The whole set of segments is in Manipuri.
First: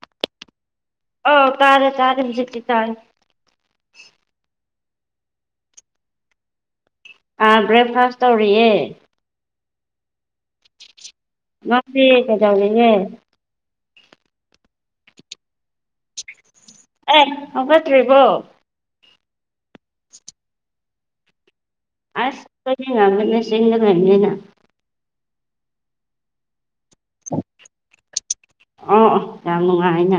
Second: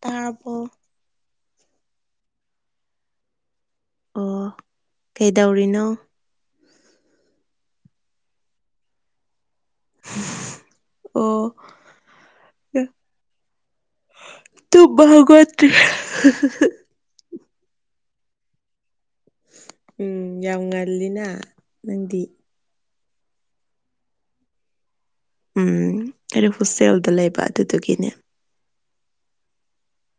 ꯇꯄꯣ ꯍ ꯇꯥꯔꯦ ꯇꯥꯔꯦꯁꯤ ꯇꯥꯔꯦ ꯑꯣ ꯀꯩꯗꯧꯔꯤꯅꯣ ꯑꯥ ꯕ꯭ꯔꯦꯛꯐꯥꯁ ꯇꯧꯔꯤꯌꯦ [inaudible] ꯑꯣ ꯅꯪꯗꯤ ꯀꯩꯗꯧꯔꯤꯒꯦ꯫ ꯇ ꯒ ꯇ ꯑꯦ ꯍꯧꯒꯠꯇ꯭ꯔꯤꯕꯣ ꯎꯝ ꯌꯥꯝ ꯉꯜꯂꯤꯅ ꯅꯪꯗꯤ ꯑꯁ ꯑꯩꯈꯣꯏꯗꯤ ꯉꯝꯕꯅꯦ ꯆꯤꯡꯗ ꯂꯩꯅꯤꯅ꯫ ꯎꯝ ꯑꯩ ꯍꯣꯁꯇꯦꯜꯗ ꯂꯩꯕ ꯑꯗꯨꯗꯨꯒꯤꯅꯦ ꯑꯣ ꯌꯥꯝ ꯅꯨꯡꯉꯥꯏꯅ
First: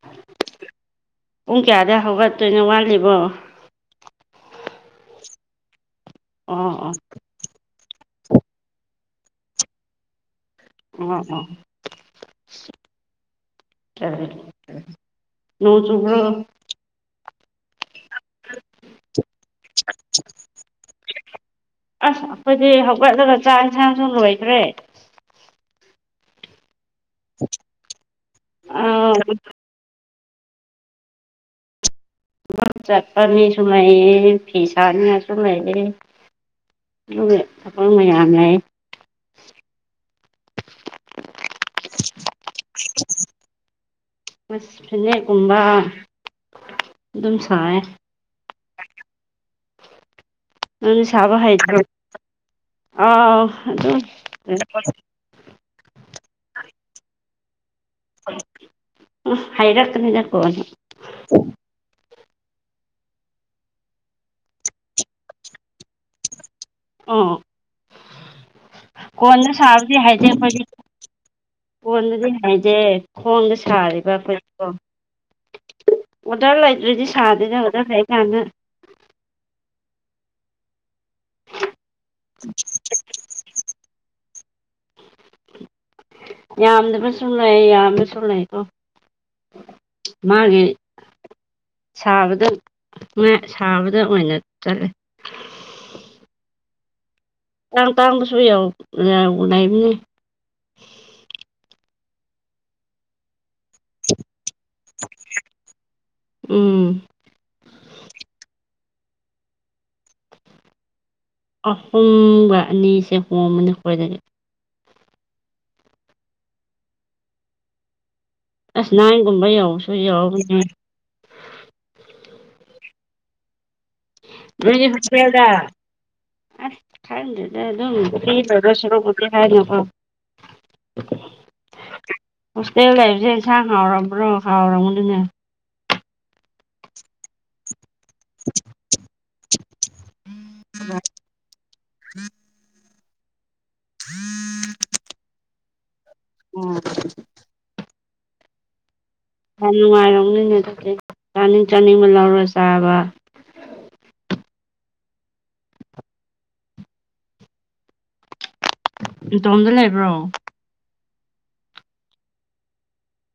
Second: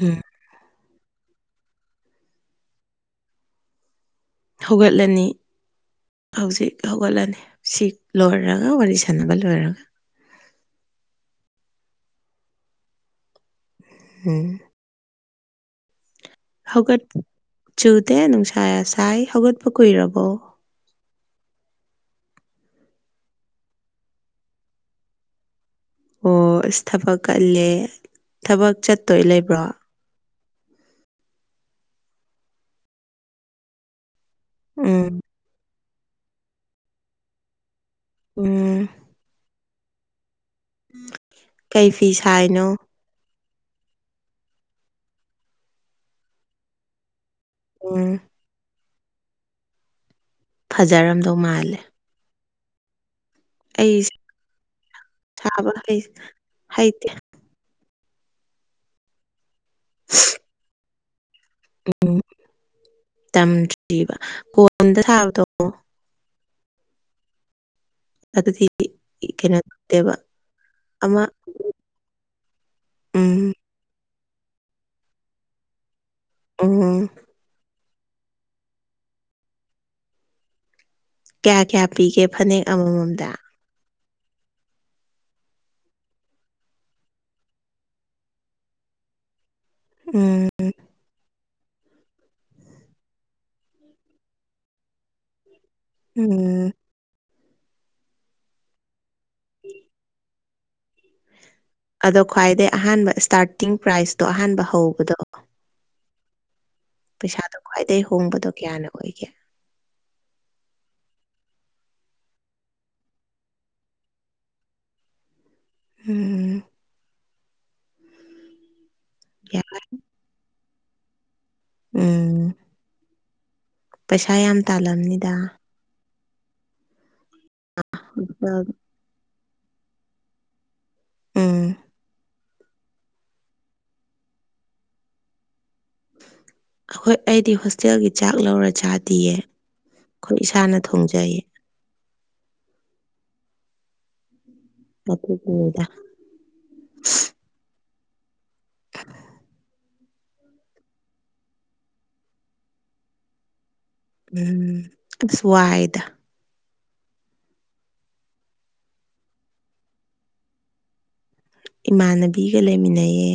ꯍꯝ ꯄꯨꯡ ꯀꯌꯥꯗꯩ ꯍꯧꯒꯠꯇꯣꯏꯅꯣ ꯋꯥꯠꯂꯤꯕꯣ ꯍꯧꯒꯠꯂꯅꯤ ꯑꯣ ꯍꯧꯖꯤꯛ ꯑꯣ ꯍꯧꯒꯠꯂꯅꯤ ꯁꯤ ꯂꯣꯏꯔꯒ ꯋꯥꯔꯤ ꯁꯥꯟꯅꯕ ꯂꯣꯏꯔꯒ ꯎꯝ ꯑ ꯎꯝ ꯅꯣꯡ ꯆꯨꯕꯔꯣ꯫ ꯍꯧꯒꯠ ꯆꯨꯗꯦ ꯅꯨꯡꯁꯥ ꯁꯥꯏ ꯍꯧꯒꯠꯄ ꯀꯨꯏꯔꯕꯣ꯫ ꯑꯁ ꯑꯩꯈꯣꯏꯗꯤ ꯍꯧꯒꯠꯂꯒ ꯆꯥꯛ ꯌꯦꯟꯁꯥꯡꯁꯨ ꯂꯣꯏꯈ꯭ꯔꯦ ꯑꯣ ꯑꯁ ꯊꯕꯛ ꯀꯜꯂꯦ ꯊꯕꯛ ꯑꯥ ꯆꯠꯇꯣꯏ ꯊꯕꯛ ꯂꯩꯕ꯭ꯔꯣ ꯊꯥꯕꯛ ꯆꯠꯄꯥ ꯃꯤꯁꯨ ꯂꯩꯌꯦ ꯐꯤ ꯎꯝ ꯁꯥꯅꯤꯉꯥꯏꯁꯨ ꯂꯩꯌꯦ꯫ ꯑꯗꯨꯒ ꯊꯕꯛ ꯃꯌꯥꯝ ꯂꯩ꯫ ꯎꯝ ꯀꯩ ꯐꯤ ꯁꯥꯏꯅꯣ ꯐꯅꯦꯛꯀꯨꯝꯕ ꯑꯗꯨꯝ ꯁꯥꯏ꯫ ꯎꯝ ꯅꯪꯅ ꯐꯖꯔꯝꯗꯧ ꯁꯥꯕ ꯃꯥꯜꯂꯦ ꯍꯥꯏꯗꯦ ꯑꯥꯎ ꯑꯗꯨꯝ ꯆꯕ ꯍꯥꯏꯗꯤ ꯍꯥꯏꯔꯀꯅꯤꯗꯔ ꯀꯅꯣ ꯎꯝ ꯇꯝꯗ꯭ꯔꯤꯕ ꯀꯣꯟꯝꯗ ꯊꯥꯕꯗꯣ ꯑꯣ ꯑꯗꯨꯗꯤ ꯀꯣꯟꯅ ꯀꯩꯅꯣ ꯁꯥꯕꯗꯤ ꯇꯧꯗꯦꯕ ꯍꯥꯏꯖꯦ ꯑꯩꯈꯣꯏꯒꯤ ꯑꯃ ꯀꯣꯟꯕꯗꯤ ꯍꯥꯏꯗꯦ ꯎꯝ ꯈꯣꯡꯗ ꯁꯥꯔꯤꯕ ꯑꯩꯈꯣꯏ ꯑꯣ ꯑꯣꯗꯔ ꯂꯩꯇ꯭ꯔꯗꯤ ꯎꯝ ꯁꯥꯗꯣꯏꯅꯦ ꯑꯣꯗꯔ ꯂꯩꯀꯥꯟꯗ ꯀꯌꯥ ꯀꯌꯥ ꯄꯤꯒꯦ ꯐꯅꯦꯛ ꯑꯃꯃꯝꯗ꯫ [inaudible] ꯌꯥꯝꯗꯕꯁꯨ ꯂꯩ ꯌꯥꯝꯕꯁꯨ ꯂꯩꯀꯣ ꯎꯝ ꯃꯥꯒꯤ꯫ ꯁꯥꯕꯗ ꯁꯥꯕꯗ ꯑꯣꯏꯅ ꯆꯠꯂꯦ꯫ ꯑ [unintelligible] ꯑꯥꯇꯥꯡ ꯑꯇꯥꯡꯕꯁꯨ ꯌꯥꯎ ꯂꯩꯕꯅꯤ꯫ ꯑꯗꯣ ꯈ꯭ꯋꯥꯏꯗꯩ ꯑꯍꯥꯟꯕ ꯏꯁꯇꯥꯔꯇꯤꯡ ꯄ꯭ꯔꯥꯏꯖꯇꯣ ꯑꯍꯥꯟꯕ ꯍꯧꯕꯗꯣ꯫ ꯎꯝ꯫ ꯄꯩꯁꯥꯗꯣ ꯈ꯭ꯋꯥꯏꯗꯒꯤ ꯍꯣꯡꯕꯗꯣ ꯀꯌꯥꯅ ꯑꯣꯏꯒꯦ꯫ ꯑꯍꯨꯝꯒ ꯑꯅꯤꯁꯦ ꯍꯣꯡꯝꯅꯤ ꯈꯣꯗꯗꯤ꯫ ꯎꯝ꯫ ꯑꯁ ꯅꯥꯏꯟ ꯒꯨꯝꯕ ꯌꯧꯕꯁꯨ ꯌꯧꯔꯝꯈꯤꯔꯣꯏ꯫ ꯎꯝ꯫ ꯄꯩꯁꯥ ꯌꯥꯝ ꯅꯣꯏꯗꯤ ꯇꯥꯜꯂꯝꯅꯤꯗ ꯍꯣꯁꯄꯦꯜꯗ꯫ ꯑ ꯈꯥꯏꯗꯦꯗ ꯑꯗꯨꯝ ꯃꯤꯅ ꯇꯧꯗꯣꯏ ꯁꯔꯣꯛꯄꯨ꯫ ꯍꯥꯏꯅꯀꯣ꯫ ꯎꯝ꯫ ꯍꯣꯁꯇꯦꯜ ꯂꯩꯕꯁꯦ ꯏꯟꯁꯥꯡ ꯍꯥꯎꯔꯝꯕ꯭ꯔꯣ ꯍꯥꯎꯔꯝꯒꯅꯤꯅꯦ꯫ ꯑꯩꯈꯣꯏ ꯑꯩꯗꯤ ꯍꯣꯁꯇꯦꯜꯒꯤ ꯆꯥꯛ ꯂꯧꯔ ꯆꯥꯗꯤꯌꯦ ꯑꯩꯈꯣꯏ ꯏꯁꯥꯅ ꯊꯣꯡꯖꯩ꯫ ꯍ [inaudible] ꯎꯝ [inaudible] ꯄꯀꯣ ꯀꯣꯡꯗ꯫ ꯎꯝ꯫ [inaudible] ꯌꯥꯝ ꯅꯨꯡꯉꯥꯏꯔꯝꯅꯤꯅꯦ ꯑꯗꯨ ꯆꯥꯅꯤꯡ ꯆꯥꯅꯤꯡꯕ ꯂꯧꯔ ꯆꯥꯕ꯫ ꯎꯝ ꯑꯁ ꯋꯥꯏꯗ꯫ ꯏꯇꯣꯝꯗ ꯂꯩꯕ꯭ꯔꯣ꯫ ꯏꯃꯥꯟꯅꯕꯤꯒ ꯂꯩꯃꯤꯟꯅꯩꯌꯦ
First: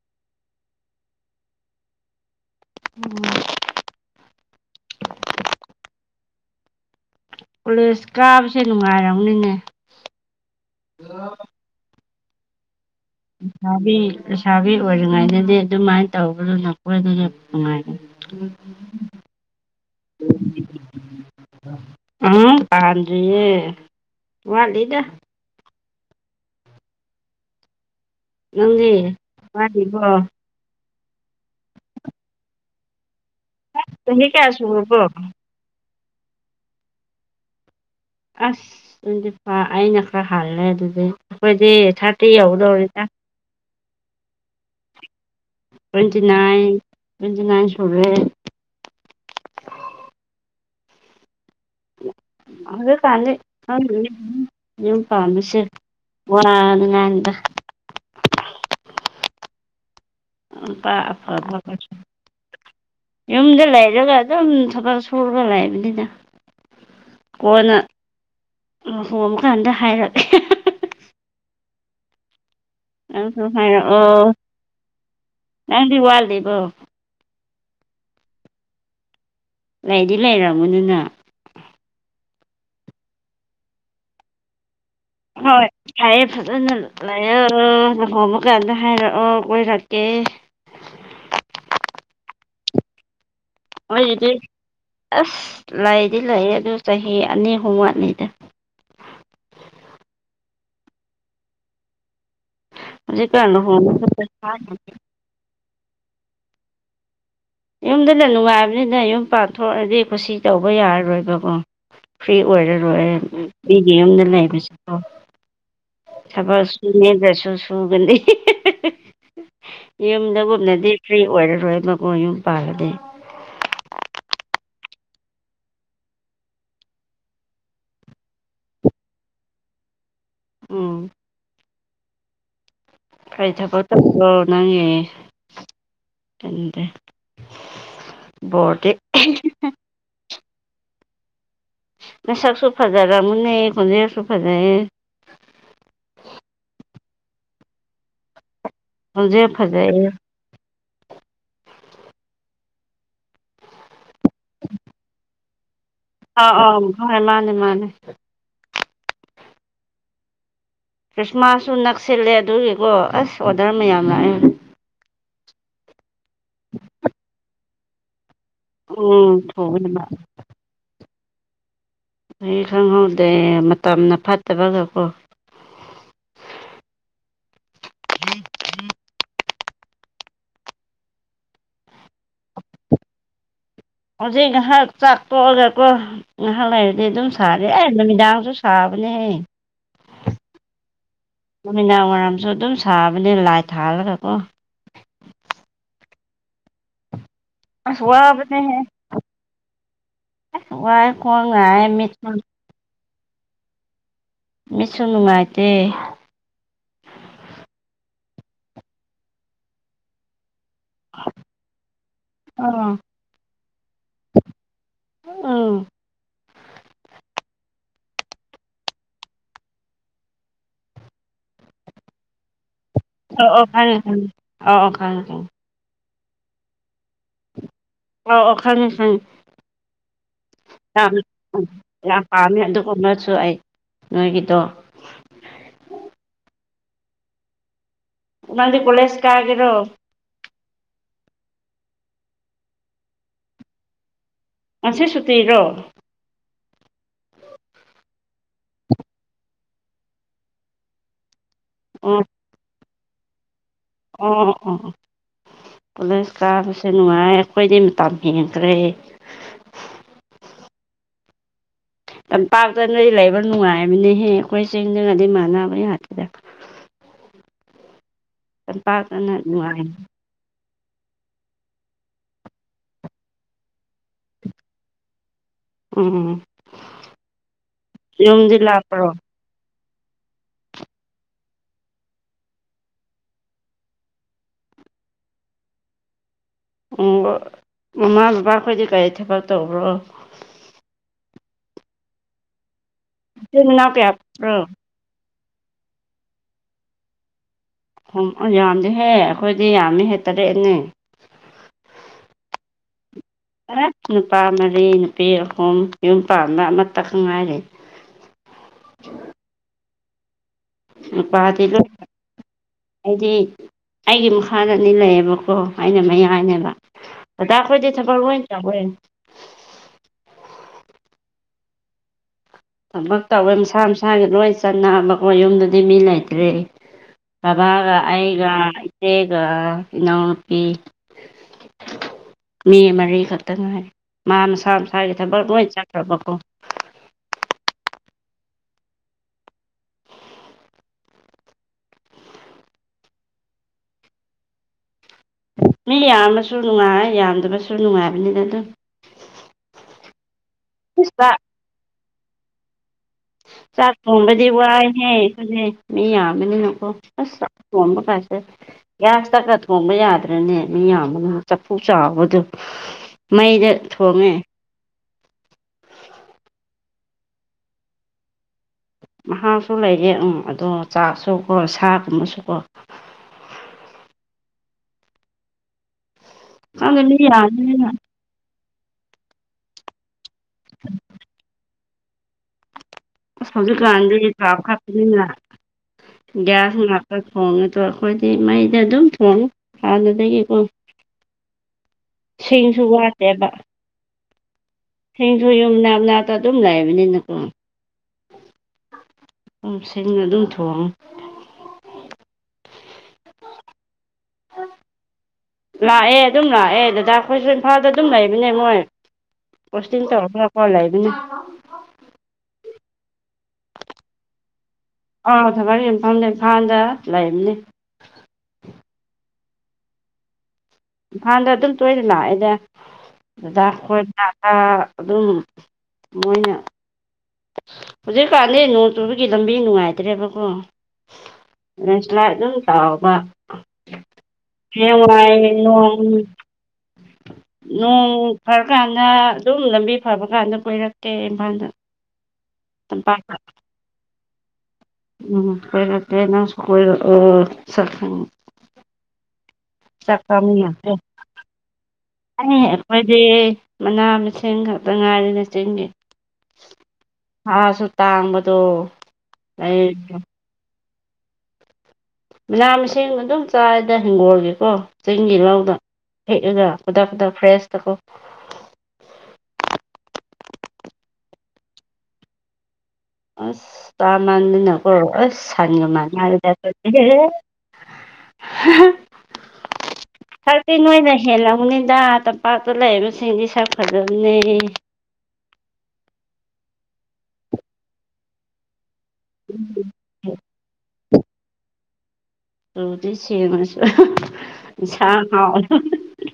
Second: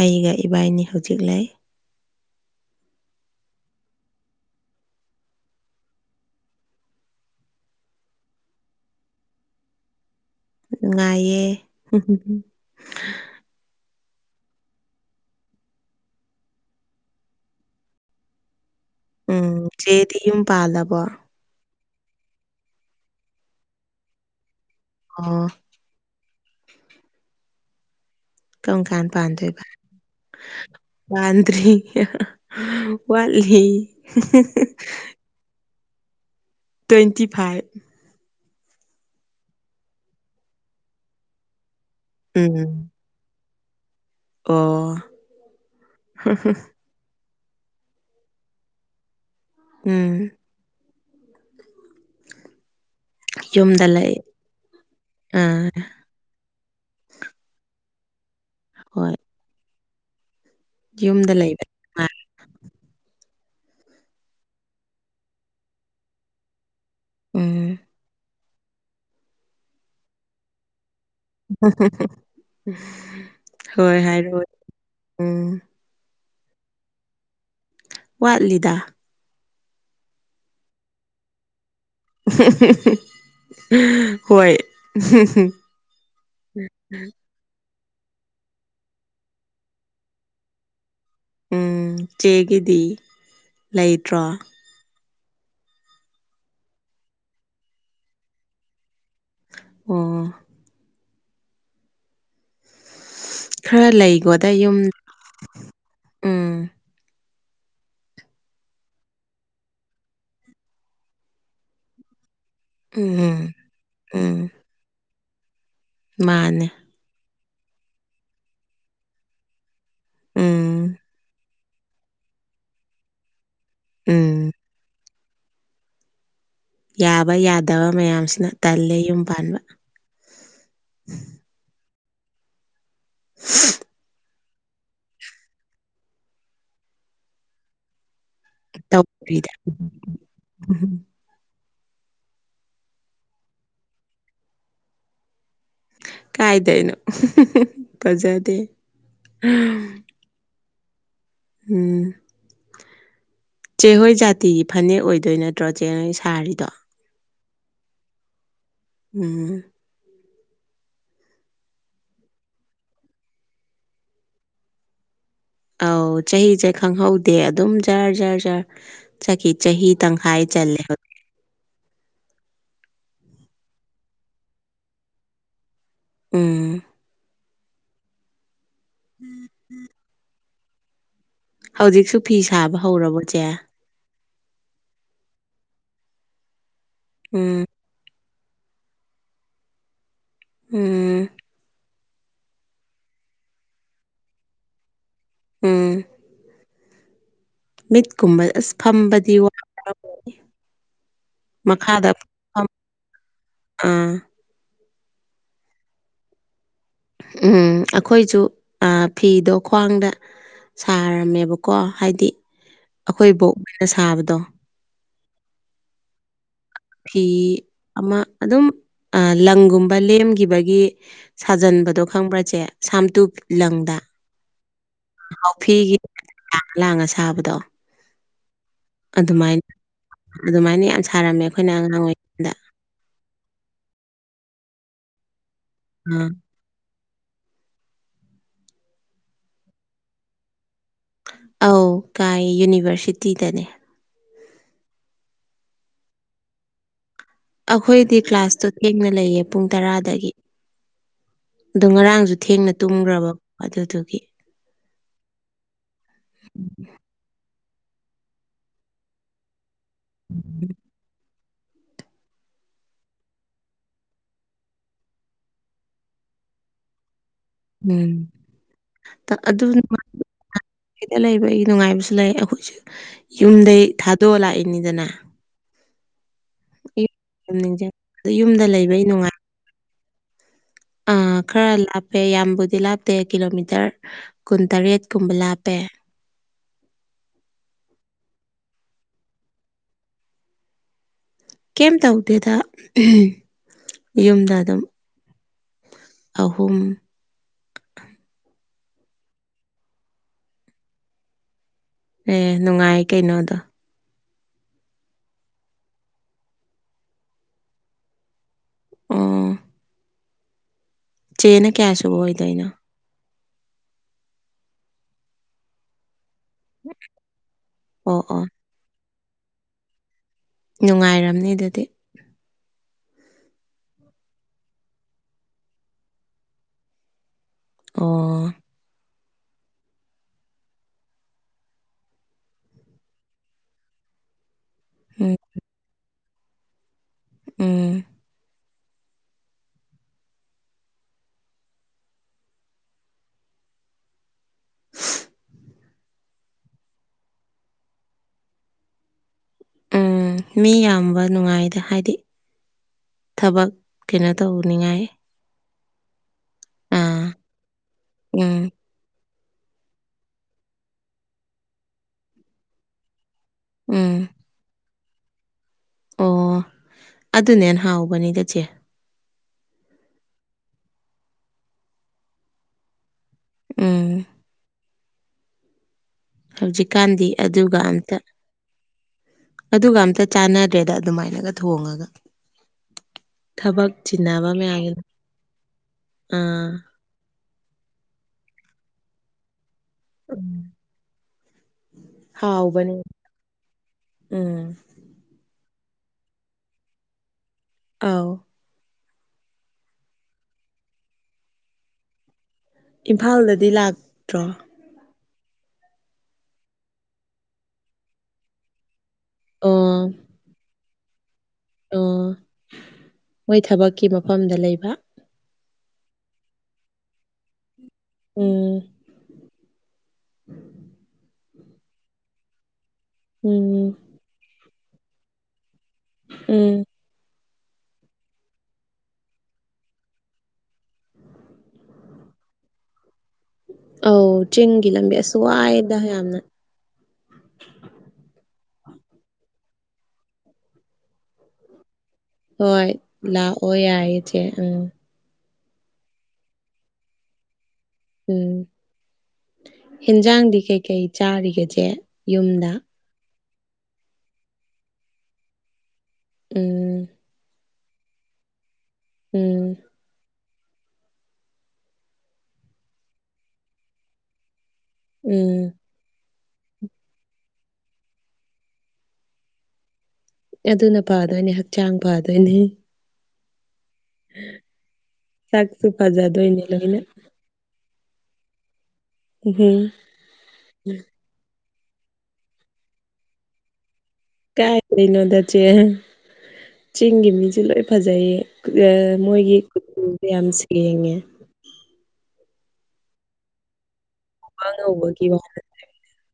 ꯑꯩꯒ ꯏꯕꯥꯟꯅꯤ ꯍꯧꯖꯤꯛ ꯂꯩ꯫ ꯎꯝ꯫ ꯀꯣꯂꯦꯖ ꯀꯥꯕꯁꯦ ꯅꯨꯡꯉꯥꯏꯔꯝꯅꯤꯅꯦ꯫ ꯅꯨꯡꯉꯥꯏꯌꯦ꯫ ꯂꯩꯁꯥꯕꯤ ꯂꯩꯁꯥꯕꯤ ꯑꯣꯏꯔꯤꯉꯩꯗꯗꯤ ꯑꯗꯨꯃꯥꯏꯅ ꯇꯧꯕꯗꯨ ꯅꯈꯣꯏ ꯑꯗꯨ ꯌꯥꯝ ꯅꯨꯡꯉꯥꯏꯕꯅꯤ꯫ ꯎꯝ꯫ ꯎꯝ ꯆꯦꯗꯤ ꯌꯨꯝ ꯄꯥꯜꯂꯕꯣ꯫ ꯎꯝ ꯄꯥꯟꯗꯔꯤꯌꯦ ꯋꯥꯂꯤꯗ꯫ ꯑꯣ꯫ ꯀꯔꯝ ꯅꯪꯗꯤ ꯀꯥꯟ ꯄꯥꯟꯗꯣꯏꯕ ꯋꯥꯠꯂꯤꯕꯣ ꯄꯥꯟꯗ꯭ꯔꯤ꯫ ꯋꯥꯠꯂꯤ꯫ ꯆꯍꯤ ꯀꯌꯥ ꯁꯨꯔꯕꯣ ꯇ꯭ꯋꯦꯟꯇꯤ ꯐꯥꯏꯚ꯫ ꯑꯁ ꯇ꯭ꯋꯦꯟꯇꯤ ꯐꯥꯏꯚ ꯑꯩꯅ ꯈꯔ ꯍꯜꯂꯦ ꯑꯗꯨꯗꯤ ꯑꯩꯈꯣꯏꯗꯤ ꯊꯥꯔꯇꯤ ꯎꯝ ꯌꯧꯒꯗꯧꯔꯦꯗ꯫ ꯑꯣ꯫ ꯇ꯭ꯋꯦꯟꯇꯤ ꯅꯥꯏꯟ ꯇ꯭ꯋꯦꯟꯇꯤ ꯅꯥꯏꯟ ꯁꯨꯔꯦꯍꯦ꯫ ꯎꯝ꯫ ꯍꯧꯖꯤꯛ ꯀꯥꯟꯗꯤ ꯌꯨꯝꯗ ꯂꯩ [unintelligible] ꯌꯨꯝ ꯄꯥꯟꯕꯁꯦ꯫ ꯑꯥ ꯋꯥ ꯑꯗꯨꯉꯥꯡꯅꯨꯗ꯫ ꯍꯣꯏ꯫ ꯅꯨꯄꯥ ꯌꯨꯝꯗ ꯑꯐꯕꯥ꯫ ꯂꯩꯕ ꯅꯨꯡꯉꯥꯏ ꯌꯨꯝꯗ ꯂꯩꯔꯒ ꯑꯗꯨꯝ ꯊꯕꯛ ꯁꯨꯔꯒ ꯂꯩꯕꯅꯤꯗ꯫ [inaudible] ꯀꯣꯟꯅ ꯂꯨꯍꯣꯡꯕ ꯀꯥꯟꯗ ꯍꯥꯏꯔꯀꯦ꯫ ꯅꯪꯁꯨ ꯍꯣꯏ ꯍꯥꯏꯔꯛꯑꯣ ꯍꯥꯏꯔꯑꯣ ꯎꯝ ꯅꯪꯗꯤ ꯋꯥꯇꯂꯤꯕꯣ ꯋꯥꯠꯂꯤꯗ ꯂꯩꯗꯤ ꯂꯩꯔꯝꯒꯅꯤꯅ ꯍꯣꯏ ꯍꯣꯏ ꯍꯥꯏꯌꯦ ꯐꯖꯅ ꯂꯩ ꯍ ꯑꯣ ꯂꯍꯣꯡꯕ ꯀꯥꯟꯗ ꯍꯥꯏꯔꯛꯑꯣ ꯀꯣꯏꯔꯛꯀꯦ꯫ ꯎꯝ ꯆꯒꯤꯗꯤ ꯃꯣꯏ ꯑꯗꯨ ꯑꯁ ꯂꯩꯗꯤ ꯂꯩ ꯑꯗꯨ ꯆꯍꯤ ꯑꯅꯤ ꯑꯍꯨꯝ ꯋꯥꯠꯅꯤꯗ ꯑꯣ ꯑꯣ ꯍꯧꯖꯤꯛꯀꯥꯟ ꯈꯔ ꯂꯨꯍꯣꯡꯕꯁꯨ ꯂꯩꯀꯣ ꯑꯗ ꯄꯩꯁꯥ ꯌꯨꯝ ꯎꯝ ꯌꯨꯝꯗꯨꯅ ꯅꯨꯡꯉꯥꯏꯕꯅꯤꯗ ꯌꯨꯝ ꯄꯥꯟꯊꯣꯛꯑꯗꯤ ꯀꯠꯁꯤ ꯇꯧꯕ ꯌꯥꯔꯔꯣꯏꯑꯕꯀꯣ ꯐ꯭ꯔꯤ ꯑꯣꯏꯔꯔꯣꯏ ꯎꯝ ꯃꯤꯒꯤ ꯌꯨꯝꯗ ꯎꯝ ꯂꯩꯕꯁꯤ꯫ ꯊꯕꯛ ꯃꯥꯅꯦ ꯁꯨꯅꯤꯗ꯭ꯔꯁꯨ ꯁꯨꯒꯅꯤ꯫ ꯌꯨꯝꯗꯒꯨꯝꯅꯗꯤ ꯎꯝ ꯐ꯭ꯔꯤ ꯑꯣꯏꯔꯔꯣꯏꯕꯀꯣ ꯌꯨꯝ ꯄꯥꯜꯂꯗꯤ꯫ ꯎꯝ ꯌꯥꯕ ꯌꯥꯗꯕ ꯃꯌꯥꯝꯁꯤꯅ ꯇꯜꯂꯦ ꯌꯨꯝ ꯄꯥꯟꯕ ꯎꯝ ꯀꯔꯤ ꯊꯕꯛ ꯇꯧꯕꯣ ꯅꯪꯒꯤ ꯀꯟꯗꯦ ꯇꯧꯕꯤꯗꯦ ꯅꯁꯛꯁꯨ ꯐꯖꯔꯝꯒꯅꯤ ꯈꯣꯟꯖꯦꯜꯁꯨ ꯐꯖꯩ꯫ ꯀꯥꯏꯗꯩꯅꯣ ꯐꯖꯗꯦ꯫ ꯈꯣꯟꯖꯦꯜ ꯐꯖꯩꯌꯦ꯫ ꯎꯝ ꯆꯦꯍꯣꯏ ꯖꯥꯇꯤꯒꯤ ꯐꯅꯦꯛ ꯑꯣꯏꯗꯣꯏ ꯅꯠꯇ꯭ꯔꯣ ꯆꯦ ꯅꯪꯒꯤꯁꯦ ꯑꯣ ꯑꯣ ꯃꯥꯅꯦ ꯃꯥꯅꯦ ꯃꯥꯅꯦ꯫ ꯎꯝ ꯈ꯭ꯔꯤꯁꯃꯥꯁꯁꯨ ꯅꯛꯁꯤꯜꯂꯦ ꯑꯗꯨꯒꯤꯀꯣ ꯑꯁ ꯑꯣꯗꯔ ꯃꯌꯥꯝ ꯂꯥꯛꯑꯦ꯫ ꯑꯧ ꯆꯍꯤꯁꯦ ꯈꯪꯍꯧꯗꯦ ꯑꯗꯨꯝ ꯖꯥꯔ ꯖꯔ ꯖꯥꯔ ꯎꯝ ꯆꯈꯆꯍꯤ ꯊꯣꯡꯅꯕ ꯇꯪꯈ ꯆꯜꯂꯦꯕ꯫ ꯑꯩ ꯈꯪꯍꯧꯗ꯭ꯔꯦ ꯃꯇꯝꯅ ꯐꯠꯇꯕꯒ ꯀꯣ ꯎꯝ [inaudible] [inaudible] ꯍꯧꯖꯤꯛꯁꯨ ꯐꯤ ꯁꯥꯕ ꯍꯧꯔꯕꯣ ꯆꯦ ꯍꯧꯖꯤꯛ ꯉꯥꯏꯍꯥꯛ ꯆꯥꯛ ꯇꯣꯛꯑꯒꯀꯣ ꯉꯥꯏꯍꯥꯛ ꯂꯩꯔꯗꯤ ꯑꯗꯨꯝ ꯎꯝ ꯁꯥꯔꯦ ꯑꯩ ꯅꯨꯃꯤꯗꯥꯡꯁꯨ ꯁꯥꯕꯅꯦꯍꯦ ꯎꯝ ꯅꯨꯃꯤꯗꯥꯡ ꯋꯥꯏꯔꯝꯁꯨ ꯑꯗꯨꯝ ꯁꯥꯕꯅꯦ ꯂꯥꯏꯠ ꯊꯥꯜꯂꯒ ꯀꯣ ꯎꯝ ꯑꯁ ꯃꯤꯠꯀꯨꯝꯕꯗ ꯑꯁ ꯋꯥꯕꯅꯦꯍꯦ ꯐꯝꯕꯗꯤ ꯋꯥꯕ ꯋꯥꯏ ꯈꯣꯡ ꯅꯥꯏ ꯃꯈꯥꯗ ꯃꯤꯠꯁꯨ ꯎꯝ ꯃꯤꯠꯁꯨ ꯅꯨꯡꯉꯥꯏꯇꯦ꯫ ꯎꯝ ꯑꯩꯈꯣꯏꯁꯨ ꯐꯤꯗꯣ ꯈ꯭ꯋꯥꯡꯗ ꯁꯥꯔꯝꯃꯦꯕꯀꯣ ꯍꯥꯏꯗꯤ ꯑꯣ ꯑꯩꯈꯣꯏ ꯕꯣꯛ ꯍꯣꯏꯅ ꯁꯥꯕꯗꯣ ꯎꯝ ꯐꯤ ꯑꯃ ꯑꯗꯨꯝ ꯂꯪꯒꯨꯝꯕ ꯂꯦꯝꯈꯤꯕꯒꯤ ꯁꯥꯖꯟꯕꯗꯣ ꯈꯪꯕ꯭ꯔ ꯆꯦ ꯁꯥꯝꯇꯨ ꯑꯣ ꯑꯣ ꯂꯪꯗ ꯈꯪꯉꯦ ꯈꯪꯉꯦ ꯑꯣ ꯑꯣ ꯈꯪꯉꯦ ꯈꯪꯉꯦ ꯐꯤꯒꯤ ꯂꯥꯡꯉ ꯂꯥꯡꯉ ꯁꯥꯕꯗꯣ ꯑ ꯑꯣ ꯈꯪꯉꯦ꯫ ꯈꯪꯉꯦ ꯑꯗꯨꯃꯥꯏꯅ ꯑꯗꯨꯃꯥꯏꯅ ꯌꯥꯝ ꯁꯥꯅꯝꯅꯦ ꯎꯝ ꯑꯩꯈꯣꯏꯅ ꯑꯉꯥꯡ ꯑꯣꯏ ꯌꯥꯝ ꯄꯥꯝꯃꯦ ꯑꯗꯨꯒꯨꯝꯕꯁꯨ ꯑꯩ ꯅꯣꯏꯒꯤꯗꯣ ꯎꯝ ꯅꯗꯤ ꯀꯣꯂꯦꯁ ꯀꯒꯦꯔꯣ ꯑꯧ ꯀꯥꯏ ꯌꯨꯅꯤꯚꯔꯁꯤꯇꯤꯗꯅꯦ ꯉꯁꯤ ꯁꯨꯇꯤꯔꯣ ꯑꯩꯈꯣꯏꯗꯤ ꯀ꯭ꯂꯥꯁꯇꯣ ꯊꯦꯡꯅ ꯂꯩꯌꯦ ꯄꯨꯡ ꯇꯔꯥꯗꯒꯤ ꯑꯗꯣ ꯉꯔꯥꯡꯁꯨ ꯊꯦꯡꯅ ꯇꯨꯝꯈ꯭ꯔꯕ ꯑꯗꯨ ꯎꯝ ꯎꯝ ꯎꯝ ꯀꯣꯂꯦꯖ ꯀꯥꯕꯁꯦ ꯅꯨꯡꯉꯥꯏꯌꯦ ꯈꯣꯏꯗꯤ ꯃꯇꯝ ꯍꯦꯟꯈ꯭ꯔꯦ [inaudible] ꯇꯝꯄꯥꯛꯇ ꯅꯣꯏ ꯂꯩꯕ ꯅꯨꯡꯉꯥꯏꯕꯅꯤꯍꯦ ꯑꯩꯈꯣꯏ ꯆꯤꯡꯗꯉꯗꯤ ꯃꯥꯟꯅꯕ ꯉꯥꯛꯇꯦꯗ ꯎꯝ ꯇꯝꯄꯥꯛꯇꯅ ꯇꯛ ꯑꯗꯨ ꯅꯨꯡꯉꯥꯏ [unintelligible] ꯁꯤꯗ ꯂꯩꯕꯒꯤ ꯅꯨꯡꯉꯥꯏꯕꯁꯨ ꯂꯩ ꯑꯩꯈꯣꯏꯁꯨ ꯌꯨꯝꯗꯒꯤ ꯊꯥꯗꯣꯛꯑ ꯂꯥꯛꯏꯅꯤꯗꯅ ꯎꯝ ꯎꯝ [unintelligible] ꯌꯨꯝꯗꯤ ꯌꯨꯝꯗ ꯂꯩꯕꯩ ꯂꯥꯞꯄ꯭ꯔꯣ ꯅꯨꯡꯉꯥꯏ ꯑꯥ ꯈꯔ ꯂꯥꯞꯄꯦ ꯌꯥꯝꯕꯨꯗꯤ ꯂꯥꯞꯇꯦ ꯀꯤꯂꯣꯃꯤꯇꯔ ꯀꯨꯟꯇꯔꯦꯠ ꯀꯨꯝꯕ ꯂꯥꯞꯄꯦ ꯎꯝ ꯃꯃꯥ ꯕꯕꯥꯈꯣꯏꯗꯤ ꯀꯔꯤ ꯊꯕꯛ ꯇꯧꯕ꯭ꯔꯣ ꯀꯦꯝ ꯇꯧꯗꯦꯗ ꯏꯆꯤꯟ ꯏꯅꯥꯎ ꯀꯌꯥ ꯌꯨꯝꯗ ꯄ꯭ꯔꯣ ꯑꯗꯨꯝ ꯑꯍꯨꯝ ꯌꯥꯝꯗꯦꯍꯦ ꯑꯩꯈꯣꯏꯗꯤ ꯌꯥꯝꯃꯦꯍꯦ ꯇꯔꯦꯠꯅꯦ ꯑꯦ ꯅꯨꯡꯉꯥꯏ ꯀꯩꯅꯣ ꯑꯗꯣ [unintelligible] ꯅꯨꯄꯥ ꯃꯔꯤ ꯅꯨꯄꯤ ꯑꯍꯨꯝ ꯌꯨꯝꯄꯥꯟꯕ ꯑꯃꯠꯇꯥ ꯈꯛ ꯉꯥꯏꯔꯤ ꯎꯝ ꯅꯨꯄꯥꯗꯤ [unintelligible] ꯀꯌꯥ ꯁꯨꯕ ꯑꯣꯏꯗꯣꯏꯅꯣ ꯑꯩꯗꯤ ꯑꯩꯒꯤ ꯃꯈꯥꯗ ꯑꯅꯤ ꯂꯩꯌꯦꯕꯀꯣ ꯑꯩꯅ ꯃꯌꯥꯏꯅꯦꯕ ꯗꯗꯥ ꯈꯣꯏꯗꯤ ꯊꯕꯛ ꯑꯣ ꯂꯣꯏꯏ ꯑꯣ ꯇꯧꯔꯦ ꯅꯨꯡꯉꯥꯏꯔꯝꯅꯤ ꯑꯗꯨꯗꯤ ꯊꯕꯛ ꯇꯧꯋꯦ ꯃꯁꯥ ꯃꯁꯥꯒꯤ ꯂꯣꯏ ꯆꯠꯅꯕꯀꯣ ꯌꯨꯝꯗꯗꯤ ꯃꯤ ꯂꯩꯇ꯭ꯔꯦ ꯕꯕꯥꯒ ꯑꯣ ꯑꯩꯒ ꯏꯆꯦꯒ ꯏꯅꯥꯎꯅꯨꯄꯤ ꯃꯤ ꯃꯔꯤ ꯈꯛꯇ ꯉꯥꯏꯔꯦ ꯃꯥ ꯃꯁꯥ ꯃꯁꯥꯒꯤ ꯎꯝ ꯊꯕꯛ ꯂꯣꯏ ꯆꯠꯈ꯭ꯔꯕꯀꯣ ꯎꯝ ꯃꯤ ꯌꯥꯝꯃꯁꯨ ꯅꯨꯡꯉꯥꯏ ꯌꯥꯝꯗꯕꯁꯨ ꯅꯨꯡꯉꯥꯏꯕꯅꯤꯅꯗ ꯑꯗꯨꯝ ꯎꯝ ꯃꯤ ꯏꯁ ꯌꯥꯝꯕ ꯆꯥꯛ ꯅꯨꯡꯉꯥꯏꯗꯥ ꯍꯥꯏꯗꯤ ꯊꯕꯛ ꯆꯥꯛ ꯀꯩꯅꯣ ꯊꯣꯡꯕꯗꯤ ꯇꯧꯅꯤꯡꯉꯥꯏ ꯋꯥꯏꯍꯦ ꯑꯈꯣꯏꯗꯤ ꯃꯤ ꯌꯥꯝꯕꯅꯤꯅꯀꯣ ꯑꯁ ꯑꯥ ꯆꯥꯛ ꯊꯣꯡꯕ ꯀꯥꯏꯁꯦ ꯎꯝ ꯒ꯭ꯌꯥꯁ- ꯇꯒ ꯊꯣꯡꯕ ꯌꯥꯗ꯭ꯔꯅꯦ ꯃꯤ ꯌꯥꯝꯕꯅ ꯆꯐꯨ ꯆꯥꯎꯕꯗꯨ ꯃꯩꯗ ꯎꯝ ꯊꯣꯡꯉꯦ ꯑꯣ ꯑꯗꯨꯅ ꯍꯦꯟꯅ ꯍꯥꯎꯕꯅꯤꯗ ꯆꯦ ꯃꯍꯥꯎꯁꯨ ꯂꯩꯔꯦ ꯎꯝ ꯑꯗꯣ ꯆꯥꯛꯁꯨ ꯀꯣ ꯁꯥꯒꯨꯝꯕꯁꯨ ꯀꯣ ꯎꯝ ꯈꯪꯗꯦ ꯃꯤ ꯍꯧꯖꯤꯛꯀꯥꯟꯗꯤ ꯑꯗꯨꯒ ꯌꯥꯝꯕꯅꯤꯅ ꯑꯝꯇ ꯑꯗꯨꯒ ꯑꯝꯇ ꯆꯥꯟꯅꯗ꯭ꯔꯦꯗ ꯑꯗꯨꯃꯥꯏꯅꯒ ꯊꯣꯡꯉꯒ ꯑꯁ ꯊꯕꯛ ꯍꯧꯖꯤꯛꯀꯥꯟꯗꯤ ꯆꯤꯟꯅꯕ ꯀꯥꯞ ꯃꯌꯥꯝꯒꯤꯅ ꯈꯠꯄꯅꯤꯅ ꯑꯥ ꯒ꯭ꯌꯥꯁ ꯉꯥ ꯊꯣꯡꯉꯦꯗꯣ ꯑꯩꯈꯣꯏꯗꯤ ꯃꯩꯗ ꯑꯗꯨꯝ ꯊꯣꯡꯉꯤ ꯑꯗꯨꯗꯒꯤꯀꯣ ꯎꯝ ꯁꯤꯡꯁꯨ ꯍꯥꯎꯕꯅꯦ ꯋꯥꯠꯇꯦꯕ ꯎꯝ ꯁꯤꯡꯁꯨ ꯌꯨꯝ ꯅꯥꯞ ꯅꯥꯞꯇ ꯑꯗꯨꯝ ꯂꯩꯕꯅꯤꯅꯀꯣ ꯑꯧ ꯎꯝ ꯁꯤꯡꯅ ꯑꯗꯨꯝ ꯊꯣꯡꯉꯦ ꯏꯝꯐꯥꯜꯗꯗꯤ ꯂꯥꯛꯇ꯭ꯔꯣ ꯂꯥꯛꯑꯦ ꯑꯗꯨꯝ ꯂꯥꯛꯑꯦ ꯗꯗꯥ ꯈꯣꯏꯁꯨ ꯏꯝꯐꯥꯜꯗ ꯑꯗꯨꯝ ꯂꯩꯕꯅꯦ ꯃꯣꯏ ꯄꯣꯁꯇꯤꯡ ꯑꯣ ꯇꯧꯔꯛꯄꯒꯀꯣ ꯂꯩꯕꯅꯤ ꯑꯣ ꯃꯣꯏ ꯊꯕꯛꯀꯤ ꯃꯐꯝꯗ ꯂꯩꯕ ꯑꯥ ꯊꯕꯛ ꯃꯐꯝꯗ ꯏꯝꯐꯥꯜꯗ ꯂꯩꯕꯅꯦ ꯎꯝ ꯏꯝꯐꯥꯜꯗ ꯑꯗꯨꯝ ꯇꯣꯏꯅ ꯂꯥꯛꯑꯦꯗ ꯑꯗꯨꯗ ꯎꯝ ꯑꯩꯈꯣꯏ ꯑꯗꯨꯝ ꯃꯣꯏꯅ ꯎꯝ ꯍꯧꯖꯤꯛꯀꯥꯟꯗꯤ ꯅꯣꯡ ꯆꯨꯕꯒꯤ ꯂꯝꯕꯤ ꯅꯨꯡꯉꯥꯏꯇ꯭ꯔꯦꯕꯀꯣ ꯂꯦꯟꯏꯁꯂꯥꯏꯇ ꯑꯗꯨꯝ ꯇꯧꯕ ꯑꯧ ꯆꯤꯡꯒꯤ ꯂꯝꯕꯤ ꯍꯌꯦꯡꯋꯥꯏ ꯑꯁ ꯋꯥꯏꯗ ꯅꯣꯡ ꯌꯥꯝꯅ ꯅꯣꯡ ꯐꯔꯀꯥꯟꯗ ꯑꯗꯨꯝ ꯂꯝꯕꯤ ꯐꯕ ꯀꯥꯟꯗ ꯀꯣꯏꯔꯛꯇꯀꯦ ꯏꯝꯐꯥꯜꯗ ꯍꯣꯏ ꯇꯝꯄꯥꯛꯇ ꯂꯥꯛꯑꯣ ꯌꯥꯏ ꯏꯆꯦ ꯎꯝ ꯎꯝ ꯀꯣꯏꯔꯛꯀꯦ ꯅꯪꯁꯨ ꯀꯣꯏꯔꯛꯑꯣ ꯁꯛ ꯈꯪ ꯎꯝ ꯍꯦꯟꯖꯥꯡꯗꯤ ꯆꯥꯃꯤꯟꯅꯁꯦ ꯀꯩꯀꯩ ꯆꯥꯔꯤꯒꯦ ꯆꯦ ꯌꯨꯝꯗ ꯈꯣꯏꯗꯤ ꯃꯅꯥ ꯃꯁꯤꯡ ꯈꯛꯇ ꯉꯥꯏꯔꯤꯅꯦ ꯆꯤꯡꯒꯤ ꯎꯝ ꯑꯥꯁꯨ ꯇꯥꯡꯕꯗꯣ ꯎꯝ ꯂꯩ ꯃꯅꯥ ꯃꯁꯤꯡ ꯑꯗꯨꯝ ꯆꯥꯏꯗ ꯍꯤꯡꯒꯣꯜꯒꯤꯀꯣ ꯆꯤꯡꯒꯤ ꯎꯝ ꯂꯧꯗ ꯍꯦꯛꯑꯒ ꯈꯨꯗꯛ ꯈꯨꯗꯛ ꯐ꯭ꯔꯦꯁꯇꯀꯣ ꯑꯗꯨꯅ ꯐꯗꯣꯏꯅꯤ ꯍꯛꯆꯥꯡ ꯐꯗꯣꯏꯅꯤ ꯑꯁ ꯇꯥꯃꯥꯟꯗꯅ ꯀꯣ ꯍꯁ ꯁꯥꯟꯒ ꯆꯥꯛꯁꯨ ꯃꯥꯅꯔꯦꯗ ꯐꯖꯗꯣꯏꯅꯦ ꯂꯣꯏꯅ ꯎꯝ [unintelligible] [unintelligible] ꯅꯣꯏꯅ ꯍꯦꯜꯂꯝꯒꯅꯤꯗ ꯇꯝꯄꯥꯛꯇ ꯂꯩꯕꯁꯤꯡꯗꯤ ꯁꯛ ꯐꯖꯕꯅꯤ ꯀꯩꯅꯣꯗ ꯆꯦ ꯆꯤꯡꯒꯤ ꯃꯤꯁꯨ ꯂꯣꯏ ꯐꯖꯩꯌꯦ ꯃꯣꯏꯒꯤ ꯀꯨꯆꯨꯁꯦ ꯌꯥꯝ ꯁꯦꯡꯉꯦ [unintelligible] ꯁꯦꯡꯉꯁꯨ ꯋꯥ ꯏꯁꯥ ꯉꯧꯕꯒꯤ ꯋꯥ [unintelligible]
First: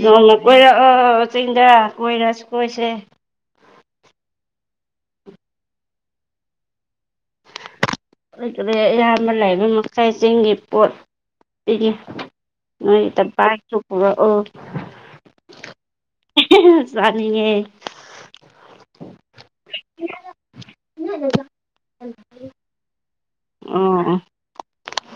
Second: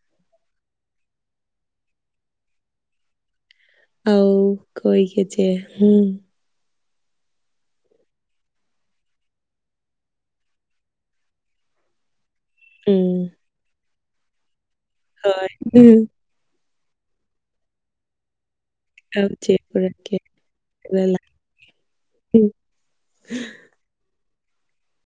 ꯅꯣꯡꯃ ꯀꯣꯏꯔꯛꯑꯣ ꯆꯤꯡꯗ ꯀꯣꯏꯔꯁꯨ ꯀꯣꯏꯁꯦ ꯑꯥꯎ ꯀꯣꯏꯑꯦ ꯆꯦ [unintelligible] ꯑꯌꯥꯝꯕ ꯂꯩꯕ ꯃꯈꯥꯏ ꯆꯤꯡꯒꯤ ꯄꯣꯠ ꯄꯤꯒꯦ ꯅꯣꯏ ꯎꯝ [unintelligible] ꯑꯣ ꯍꯣꯏ ꯎꯝ [unintelligible] ꯆꯥꯅꯤꯡꯉꯦ ꯑꯧ ꯆꯦ ꯄꯨꯔꯛꯀꯦ ꯑꯗꯨ [unintelligible] ꯑꯣ ꯑꯣ